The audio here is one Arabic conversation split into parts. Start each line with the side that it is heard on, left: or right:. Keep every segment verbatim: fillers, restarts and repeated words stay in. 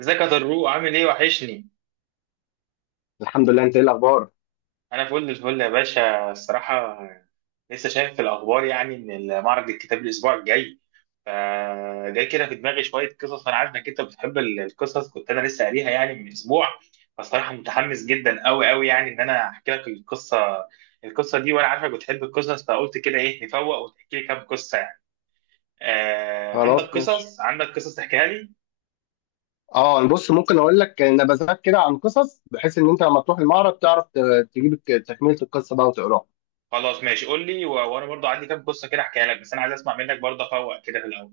right: ازيك يا ضروق، عامل ايه؟ وحشني.
left: الحمد لله، انت ايه الاخبار؟
right: انا فل الفل يا باشا، الصراحه. لسه شايف في الاخبار يعني ان معرض الكتاب الاسبوع الجاي. فجاي كده في دماغي شويه قصص. انا عارف انك انت بتحب ال- القصص، كنت انا لسه قاريها يعني من اسبوع. فالصراحه متحمس جدا قوي قوي، يعني ان انا احكي لك القصه. القصه دي وانا عارفك بتحب القصص، فقلت كده ايه نفوق وتحكي لي كام قصه يعني. آه، عندك
left: خلاص، ماشي.
right: قصص؟ عندك قصص تحكيها لي؟
left: اه، بص، ممكن اقول لك نبذات كده عن قصص، بحيث ان انت لما تروح المعرض تعرف ت- تجيب الك- تكمله القصه بقى وتقراها.
right: خلاص ماشي، قول لي، و- وانا برضو عندي كام قصه كده احكيها لك، بس انا عايز اسمع منك برضه افوق كده في الاول.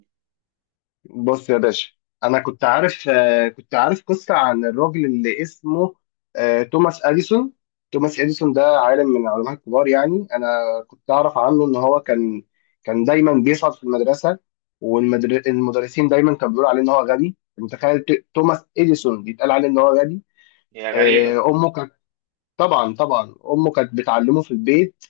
left: بص يا باشا. انا كنت عارف آه، كنت عارف قصه عن الراجل اللي اسمه آه، توماس اديسون. توماس اديسون ده عالم من العلماء الكبار، يعني انا كنت اعرف عنه ان هو كان كان دايما بيسقط في المدرسه. والمدرسين دايما كانوا بيقولوا عليه ان هو غبي. متخيل ت- توماس اديسون بيتقال عليه ان هو غبي؟
right: هي
left: آه،
right: غريبة.
left: امه، طبعا طبعا امه كانت بتعلمه في البيت.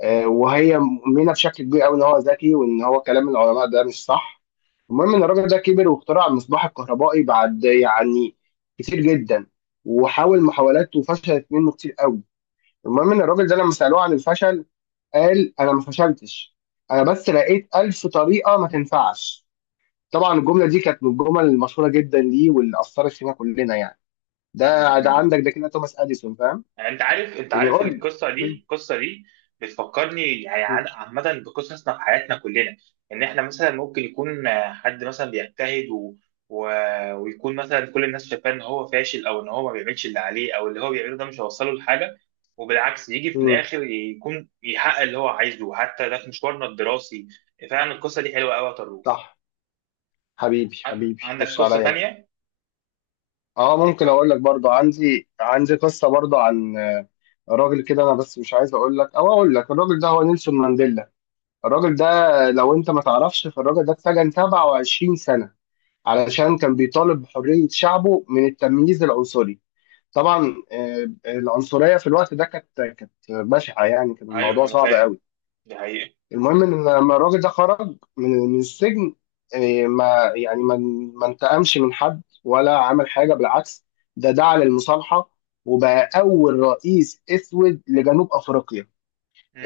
left: آه، وهي مؤمنه بشكل كبير قوي ان هو ذكي، وان هو كلام العلماء ده مش صح. المهم ان الراجل ده كبر واخترع المصباح الكهربائي بعد، يعني، كتير جدا، وحاول محاولات وفشلت منه كتير قوي. المهم ان الراجل ده لما سالوه عن الفشل قال: انا ما فشلتش، انا بس لقيت ألف طريقه ما تنفعش. طبعا الجمله دي كانت من الجمل المشهوره جدا ليه، واللي اثرت فينا كلنا يعني.
right: مم.
left: ده ده
right: مم.
left: عندك، ده كده توماس اديسون، فاهم؟
right: يعني انت عارف انت
left: يعني،
right: عارف
left: قول
right: القصة دي القصة دي بتفكرني، يعني
left: لي.
right: عن- عامة بقصصنا في حياتنا كلنا. ان احنا مثلا ممكن يكون آه، حد مثلا بيجتهد و... و... ويكون مثلا كل الناس شايفاه ان هو فاشل او ان هو ما بيعملش اللي عليه، او اللي هو بيعمله ده مش هيوصله لحاجة. وبالعكس يجي في
left: امم.
right: الاخر يكون يحقق اللي هو عايزه، حتى ده في مشوارنا الدراسي. فعلا القصة دي حلوة قوي يا طارق.
left: صح. حبيبي
right: عن-
left: حبيبي،
right: عندك
left: خش
right: قصة
left: عليا بقى.
right: تانية؟
left: اه،
right: و...
left: ممكن اقول لك برضو. عندي عندي قصه برضو عن آه، راجل كده. انا بس مش عايز اقول لك، او اقول لك الراجل ده هو نيلسون مانديلا. الراجل ده، لو انت ما تعرفش، فالراجل ده اتسجن 27 سنه علشان كان بيطالب بحريه شعبه من التمييز العنصري. طبعا آه، العنصريه في الوقت ده كانت كانت بشعه، يعني كان
right: ايوه
left: الموضوع
right: انا
left: صعب
right: فاهم،
left: قوي.
right: دي حقيقة.
left: المهم ان لما الراجل ده خرج من من السجن، إيه، ما يعني ما ما انتقمش من حد ولا عمل حاجه، بالعكس. ده دعا للمصالحه، وبقى اول رئيس اسود لجنوب افريقيا.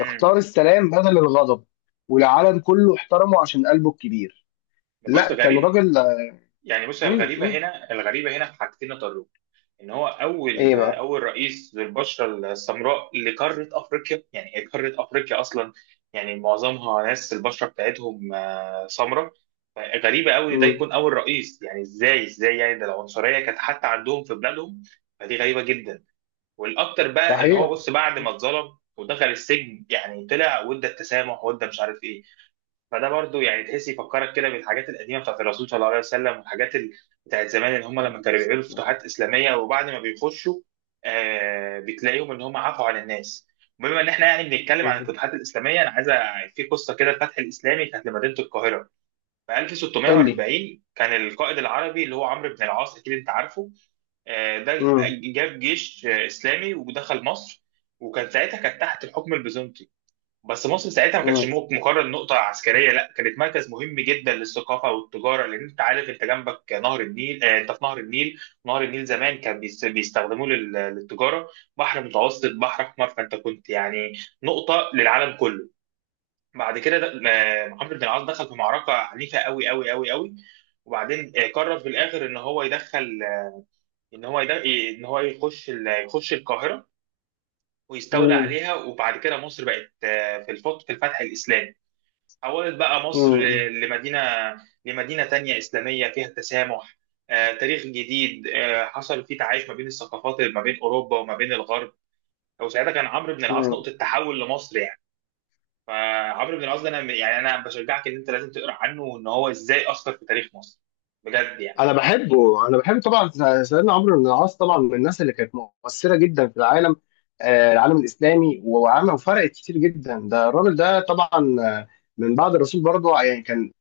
left: اختار السلام بدل الغضب، والعالم كله احترمه عشان قلبه الكبير.
right: ده بص
left: لا، كان
right: غريب.
left: راجل.
right: يعني بص،
left: مم،
right: الغريبة
left: مم.
right: هنا الغريبة هنا في حاجتين يا طارق. إن هو أول
left: ايه بقى؟
right: أول رئيس للبشرة السمراء لقارة أفريقيا، يعني هي قارة أفريقيا أصلا يعني معظمها ناس البشرة بتاعتهم آه، سمراء. فغريبة أوي ده
left: مم.
right: يكون أول رئيس، يعني إزاي إزاي يعني ده العنصرية كانت حتى عندهم في بلادهم. فدي غريبة جدا. والأكتر بقى إن هو
left: صحيح.
right: بص بعد ما اتظلم ودخل السجن، يعني طلع وادى التسامح وادى مش عارف إيه. فده برضو يعني تحس يفكرك كده بالحاجات القديمه بتاعت الرسول صلى الله عليه وسلم، والحاجات ال... بتاعت زمان ان هم لما كانوا بيعملوا فتوحات اسلاميه وبعد ما بيخشوا آه بتلاقيهم ان هم عفوا عن الناس. بما ان احنا يعني بنتكلم عن الفتوحات الاسلاميه، انا عايز أ- في قصه كده. الفتح الاسلامي كانت لمدينه القاهره في
left: قول لي.
right: ألف وستمية وأربعين. كان القائد العربي اللي هو عمرو بن العاص، اكيد انت عارفه. آه، ده
left: مم.
right: جاب جيش آه، اسلامي ودخل مصر. وكان ساعتها كانت تحت الحكم البيزنطي. بس مصر ساعتها ما كانتش
left: مم.
right: مو- مجرد نقطة عسكرية، لا كانت مركز مهم جدا للثقافة والتجارة، لأن أنت عارف أنت جنبك نهر النيل. آه، أنت في نهر النيل. نهر النيل زمان كان بيس- بيستخدموه لل- للتجارة. بحر متوسط، بحر أحمر، فأنت كنت يعني نقطة للعالم كله. بعد كده ده- آه، محمد بن العاص دخل في معركة عنيفة قوي قوي قوي قوي. وبعدين آه، قرر في الآخر إن هو يدخل. إن هو يدخل إن هو يخش ال- يخش القاهرة ويستولى
left: مم.
right: عليها. وبعد كده مصر بقت آه، في الفت- في الفتح الإسلامي. حولت بقى مصر
left: مم.
right: لمدينة لمدينة تانية إسلامية فيها تسامح، آه، تاريخ جديد آه، حصل فيه تعايش ما بين الثقافات، ما بين أوروبا وما بين الغرب. وساعتها كان عمرو بن العاص
left: مم.
right: نقطة تحول لمصر يعني. فعمرو بن العاص ده أنا يعني أنا بشجعك إن أنت لازم تقرأ عنه وإن هو إزاي أثر في تاريخ مصر، بجد يعني.
left: انا بحبه، انا بحبه طبعا. سيدنا عمرو بن العاص طبعا من الناس اللي كانت مؤثره جدا في العالم، آه، العالم الاسلامي، وعمل وفرقت كتير جدا. ده الراجل ده طبعا، آه، من بعد الرسول برضه، آه، يعني كان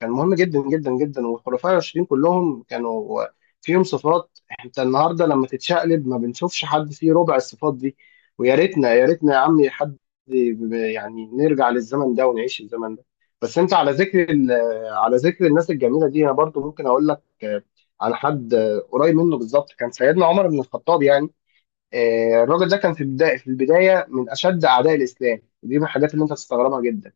left: كان مهم جدا جدا جدا. والخلفاء الراشدين كلهم كانوا فيهم صفات. انت النهارده لما تتشقلب ما بنشوفش حد فيه ربع الصفات دي. ويا ريتنا، يا ريتنا يا عمي، حد ب- يعني نرجع للزمن ده ونعيش الزمن ده. بس انت على ذكر ال- على ذكر الناس الجميله دي، انا برضو ممكن اقول لك على حد آه، قريب منه بالظبط، كان سيدنا عمر بن الخطاب يعني. آه، الراجل ده كان في البداية في البداية من أشد أعداء الإسلام. دي من الحاجات اللي أنت تستغربها جدا.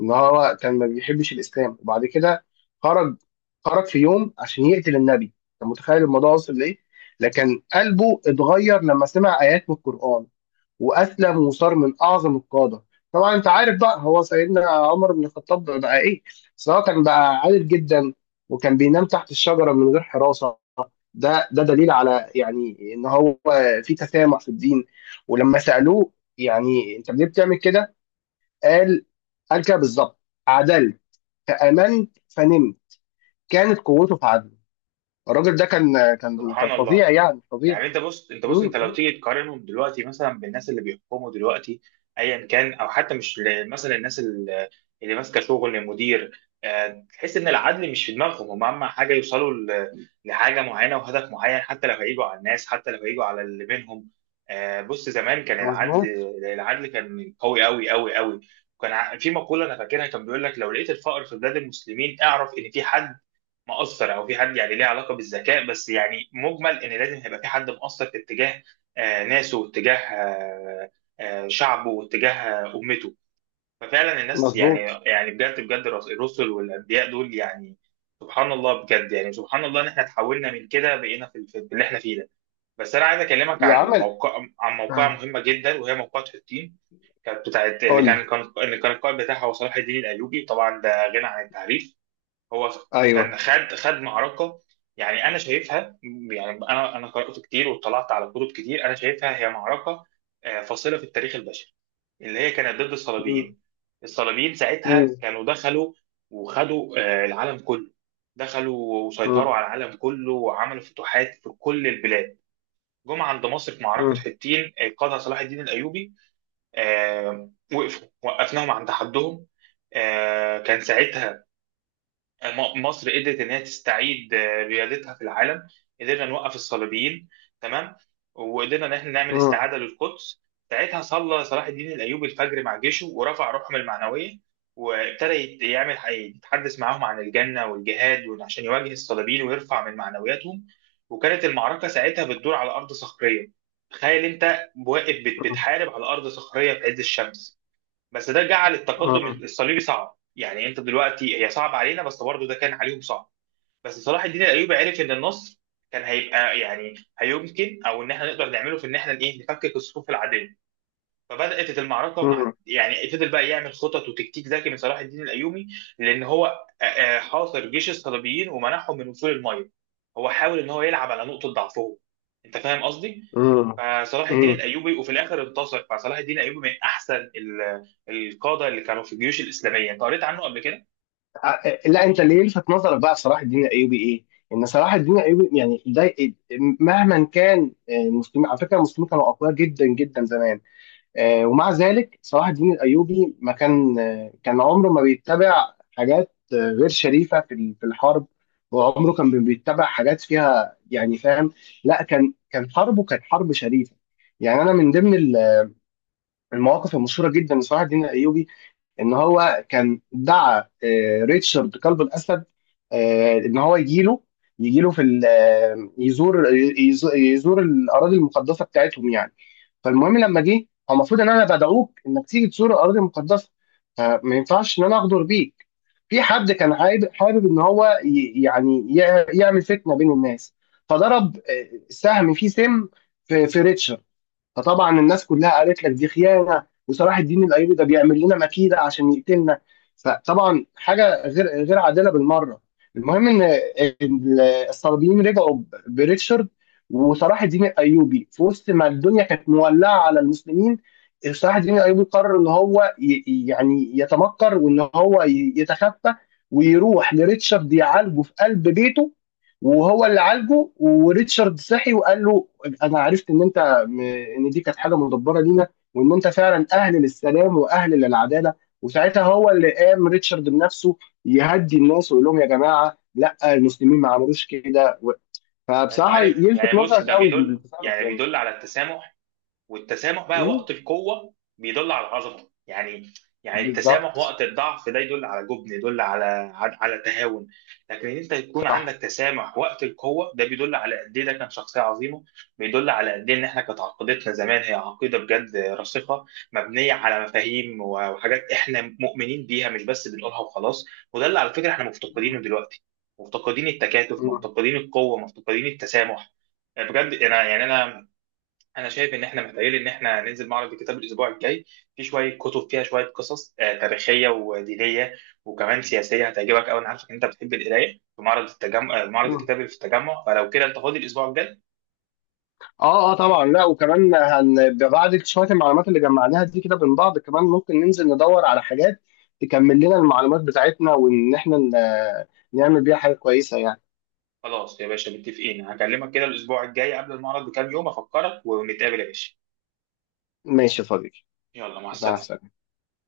left: إن هو كان ما بيحبش الإسلام، وبعد كده خرج خرج في يوم عشان يقتل النبي. أنت متخيل الموضوع وصل لإيه؟ لكن قلبه اتغير لما سمع آيات من القرآن، وأسلم وصار من أعظم القادة. طبعا أنت عارف بقى هو سيدنا عمر بن الخطاب بقى إيه؟ سواء كان بقى عادل جدا، وكان بينام تحت الشجرة من غير حراسة. ده ده دليل على، يعني، ان هو في تسامح في الدين. ولما سألوه يعني انت ليه بتعمل كده، قال قال كده بالظبط: عدلت، فآمنت، فنمت. كانت قوته في عدله. الراجل ده كان كان كان
right: سبحان
left: فظيع،
right: الله.
left: يعني فظيع.
right: يعني انت بص، انت بص انت
left: مم،
right: لو
left: مم.
right: تيجي تقارنهم دلوقتي مثلا بالناس اللي بيحكموا دلوقتي، ايا كان، او حتى مش ل- مثلا الناس اللي اللي ماسكه شغل مدير، آه، تحس ان العدل مش في دماغهم، هم اهم حاجه يوصلوا ل- لحاجه معينه وهدف معين حتى لو هيجوا على الناس، حتى لو هيجوا على اللي بينهم. آه، بص زمان كان العدل
left: مظبوط،
right: العدل كان قوي قوي قوي قوي. كان ع- في مقوله انا فاكرها، كان بيقول لك لو لقيت الفقر في بلاد المسلمين اعرف ان في حد مؤثر، او في حد يعني ليه علاقه بالذكاء، بس يعني مجمل ان لازم هيبقى في حد مؤثر في اتجاه آه، ناسه، واتجاه آه، آه، شعبه، واتجاه آه، امته. ففعلا الناس يعني.
left: مظبوط.
right: يعني بجد بجد الرس- الرسل والانبياء دول، يعني سبحان الله. بجد يعني سبحان الله ان احنا تحولنا من كده بقينا في في اللي احنا فيه ده. بس انا عايز اكلمك
left: يا
right: عن
left: عمل.
right: موقع عن موقعة
left: آه.
right: مهمه جدا، وهي موقعة حطين. كانت بتاعت اللي
left: قول
right: كان
left: لي.
right: كان اللي كان القائد بتاعها هو صلاح الدين الايوبي، طبعا ده غنى عن التعريف. هو كان
left: ايوه.
right: خد خد معركه، يعني انا شايفها. يعني انا انا قرات كتير واطلعت على كتب كتير، انا شايفها هي معركه آه، فاصله في التاريخ البشري، اللي هي كانت ضد
left: مم،
right: الصليبيين. الصليبيين ساعتها
left: مم،
right: كانوا دخلوا وخدوا آه، العالم كله، دخلوا وسيطروا
left: مم،
right: على العالم كله وعملوا فتوحات في كل البلاد. جم عند مصر في معركة
left: مم،
right: حطين قادها صلاح الدين الأيوبي. آه، وقفوا وقفناهم عند حدهم. آه، كان ساعتها م- مصر قدرت ان هي تستعيد آه، ريادتها في العالم. قدرنا نوقف الصليبيين، تمام، وقدرنا ان احنا نعمل
left: مم،
right: استعاده للقدس. ساعتها صلى صلاح الدين الايوبي الفجر مع جيشه ورفع روحهم المعنويه، وابتدى يت- يعمل ح- يتحدث معاهم عن الجنه والجهاد، وإن عشان يواجه الصليبيين ويرفع من معنوياتهم. وكانت المعركه ساعتها بتدور على ارض صخريه. تخيل انت واقف بت-
left: مم،
right: بتحارب على ارض صخريه في عز الشمس. بس ده جعل التقدم الصليبي صعب، يعني انت دلوقتي هي صعب علينا بس برضه ده كان عليهم صعب. بس صلاح الدين الايوبي عرف ان النصر كان هيبقى يعني هيمكن، او ان احنا نقدر نعمله في ان احنا ايه نفكك الصفوف العاديه. فبدات المعركه مع،
left: مم،
right: يعني، فضل بقى يعمل خطط وتكتيك ذكي من صلاح الدين الايوبي، لان هو آه، آه، حاصر جيش الصليبيين ومنعهم من وصول الميه. هو حاول ان هو يلعب على نقطه ضعفهم، انت فاهم قصدي؟
left: مم،
right: فصلاح الدين
left: مم.
right: الايوبي وفي الاخر انتصر. فصلاح الدين الايوبي من احسن ال- القاده اللي كانوا في الجيوش الاسلاميه. انت قريت عنه قبل كده؟
left: ع- لا، انت اللي يلفت نظرك بقى في صلاح الدين الايوبي ايه؟ ان صلاح الدين الايوبي يعني ده إيه؟ مهما كان، آه، المسلمين، على فكره، المسلمين كانوا اقوياء جدا جدا زمان. آه، ومع ذلك صلاح الدين الايوبي ما كان آه، كان عمره ما بيتبع حاجات آه، غير شريفه في ال- في الحرب. وعمره كان بي- بيتبع حاجات فيها، يعني، فاهم؟ لا، كان كان حربه كانت حرب شريفه. يعني انا من ضمن ال- المواقف المشهوره جدا لصلاح الدين الايوبي، ان هو كان دعا آه، ريتشارد قلب الاسد، آه، ان هو يجيله، يجيله في ال- آه، يزور يزور يزور الاراضي المقدسه بتاعتهم، يعني. فالمهم، لما جه، هو المفروض ان انا بدعوك انك تيجي تزور الاراضي المقدسه، فما ينفعش ان انا اغدر بيك. في حد كان حابب حابب ان هو ي- يعني يع- يعمل فتنه بين الناس، فضرب آه، سهم فيه سم في في ريتشارد. فطبعا الناس كلها قالت لك دي خيانه، وصلاح الدين الايوبي ده بيعمل لنا مكيده عشان يقتلنا. فطبعا حاجه غير غير عادله بالمره. المهم ان ال- الصليبيين رجعوا ب- بريتشارد. وصلاح الدين الايوبي، في وسط ما الدنيا كانت مولعه على المسلمين، صلاح الدين الايوبي قرر ان هو ي- يعني يتمكر، وان هو ي- يتخفى ويروح لريتشارد يعالجه في قلب بيته. وهو اللي عالجه، وريتشارد صحي وقال له: انا عرفت ان انت ان دي كانت حاجه مدبره لينا، وان انت فعلا اهل للسلام واهل للعداله. وساعتها هو اللي قام ريتشارد بنفسه يهدي الناس ويقول لهم: يا جماعه، لا، المسلمين ما عملوش كده و-
right: يعني انت
left: فبصراحه
right: عارف،
left: يلفت
right: يعني بص
left: نظرك
right: ده
left: قوي
right: بيدل
left: التصرف،
right: يعني
left: يعني.
right: بيدل على التسامح، والتسامح بقى
left: مم.
right: وقت القوة بيدل على العظمة يعني. يعني التسامح
left: بالظبط.
right: وقت الضعف ده يدل على جبن، يدل على، على على تهاون. لكن ان انت يكون عندك
left: صح.
right: تسامح وقت القوة ده بيدل على قد ايه ده كان شخصية عظيمة، بيدل على قد ايه ان احنا كانت عقيدتنا زمان هي عقيدة بجد راسخة، مبنية على مفاهيم وحاجات احنا مؤمنين بيها مش بس بنقولها وخلاص. وده اللي على فكرة احنا مفتقدينه
left: مم.
right: دلوقتي. مفتقدين التكاتف،
left: مم.
right: مفتقدين القوة، مفتقدين التسامح. بجد انا يعني انا انا شايف ان احنا محتاجين ان احنا ننزل معرض الكتاب الاسبوع الجاي. في شويه كتب فيها شويه قصص آه، تاريخيه ودينيه وكمان سياسيه هتعجبك قوي. انا عارفك ان انت بتحب القرايه في معرض التجمع، آه، معرض
left: مم.
right: الكتاب اللي في التجمع، فلو كده انت فاضي الاسبوع الجاي.
left: اه، اه، طبعا. لا، وكمان هن بعد شويه المعلومات اللي جمعناها دي كده من بعض، كمان ممكن ننزل ندور على حاجات تكمل لنا المعلومات بتاعتنا، وان احنا ن- نعمل بيها حاجه كويسه، يعني.
right: خلاص يا باشا، متفقين، هكلمك كده الاسبوع الجاي قبل المعرض بكام يوم افكرك ونتقابل يا باشا.
left: ماشي يا صديقي.
right: يلا، مع
left: مع
right: السلامه.
left: السلامة.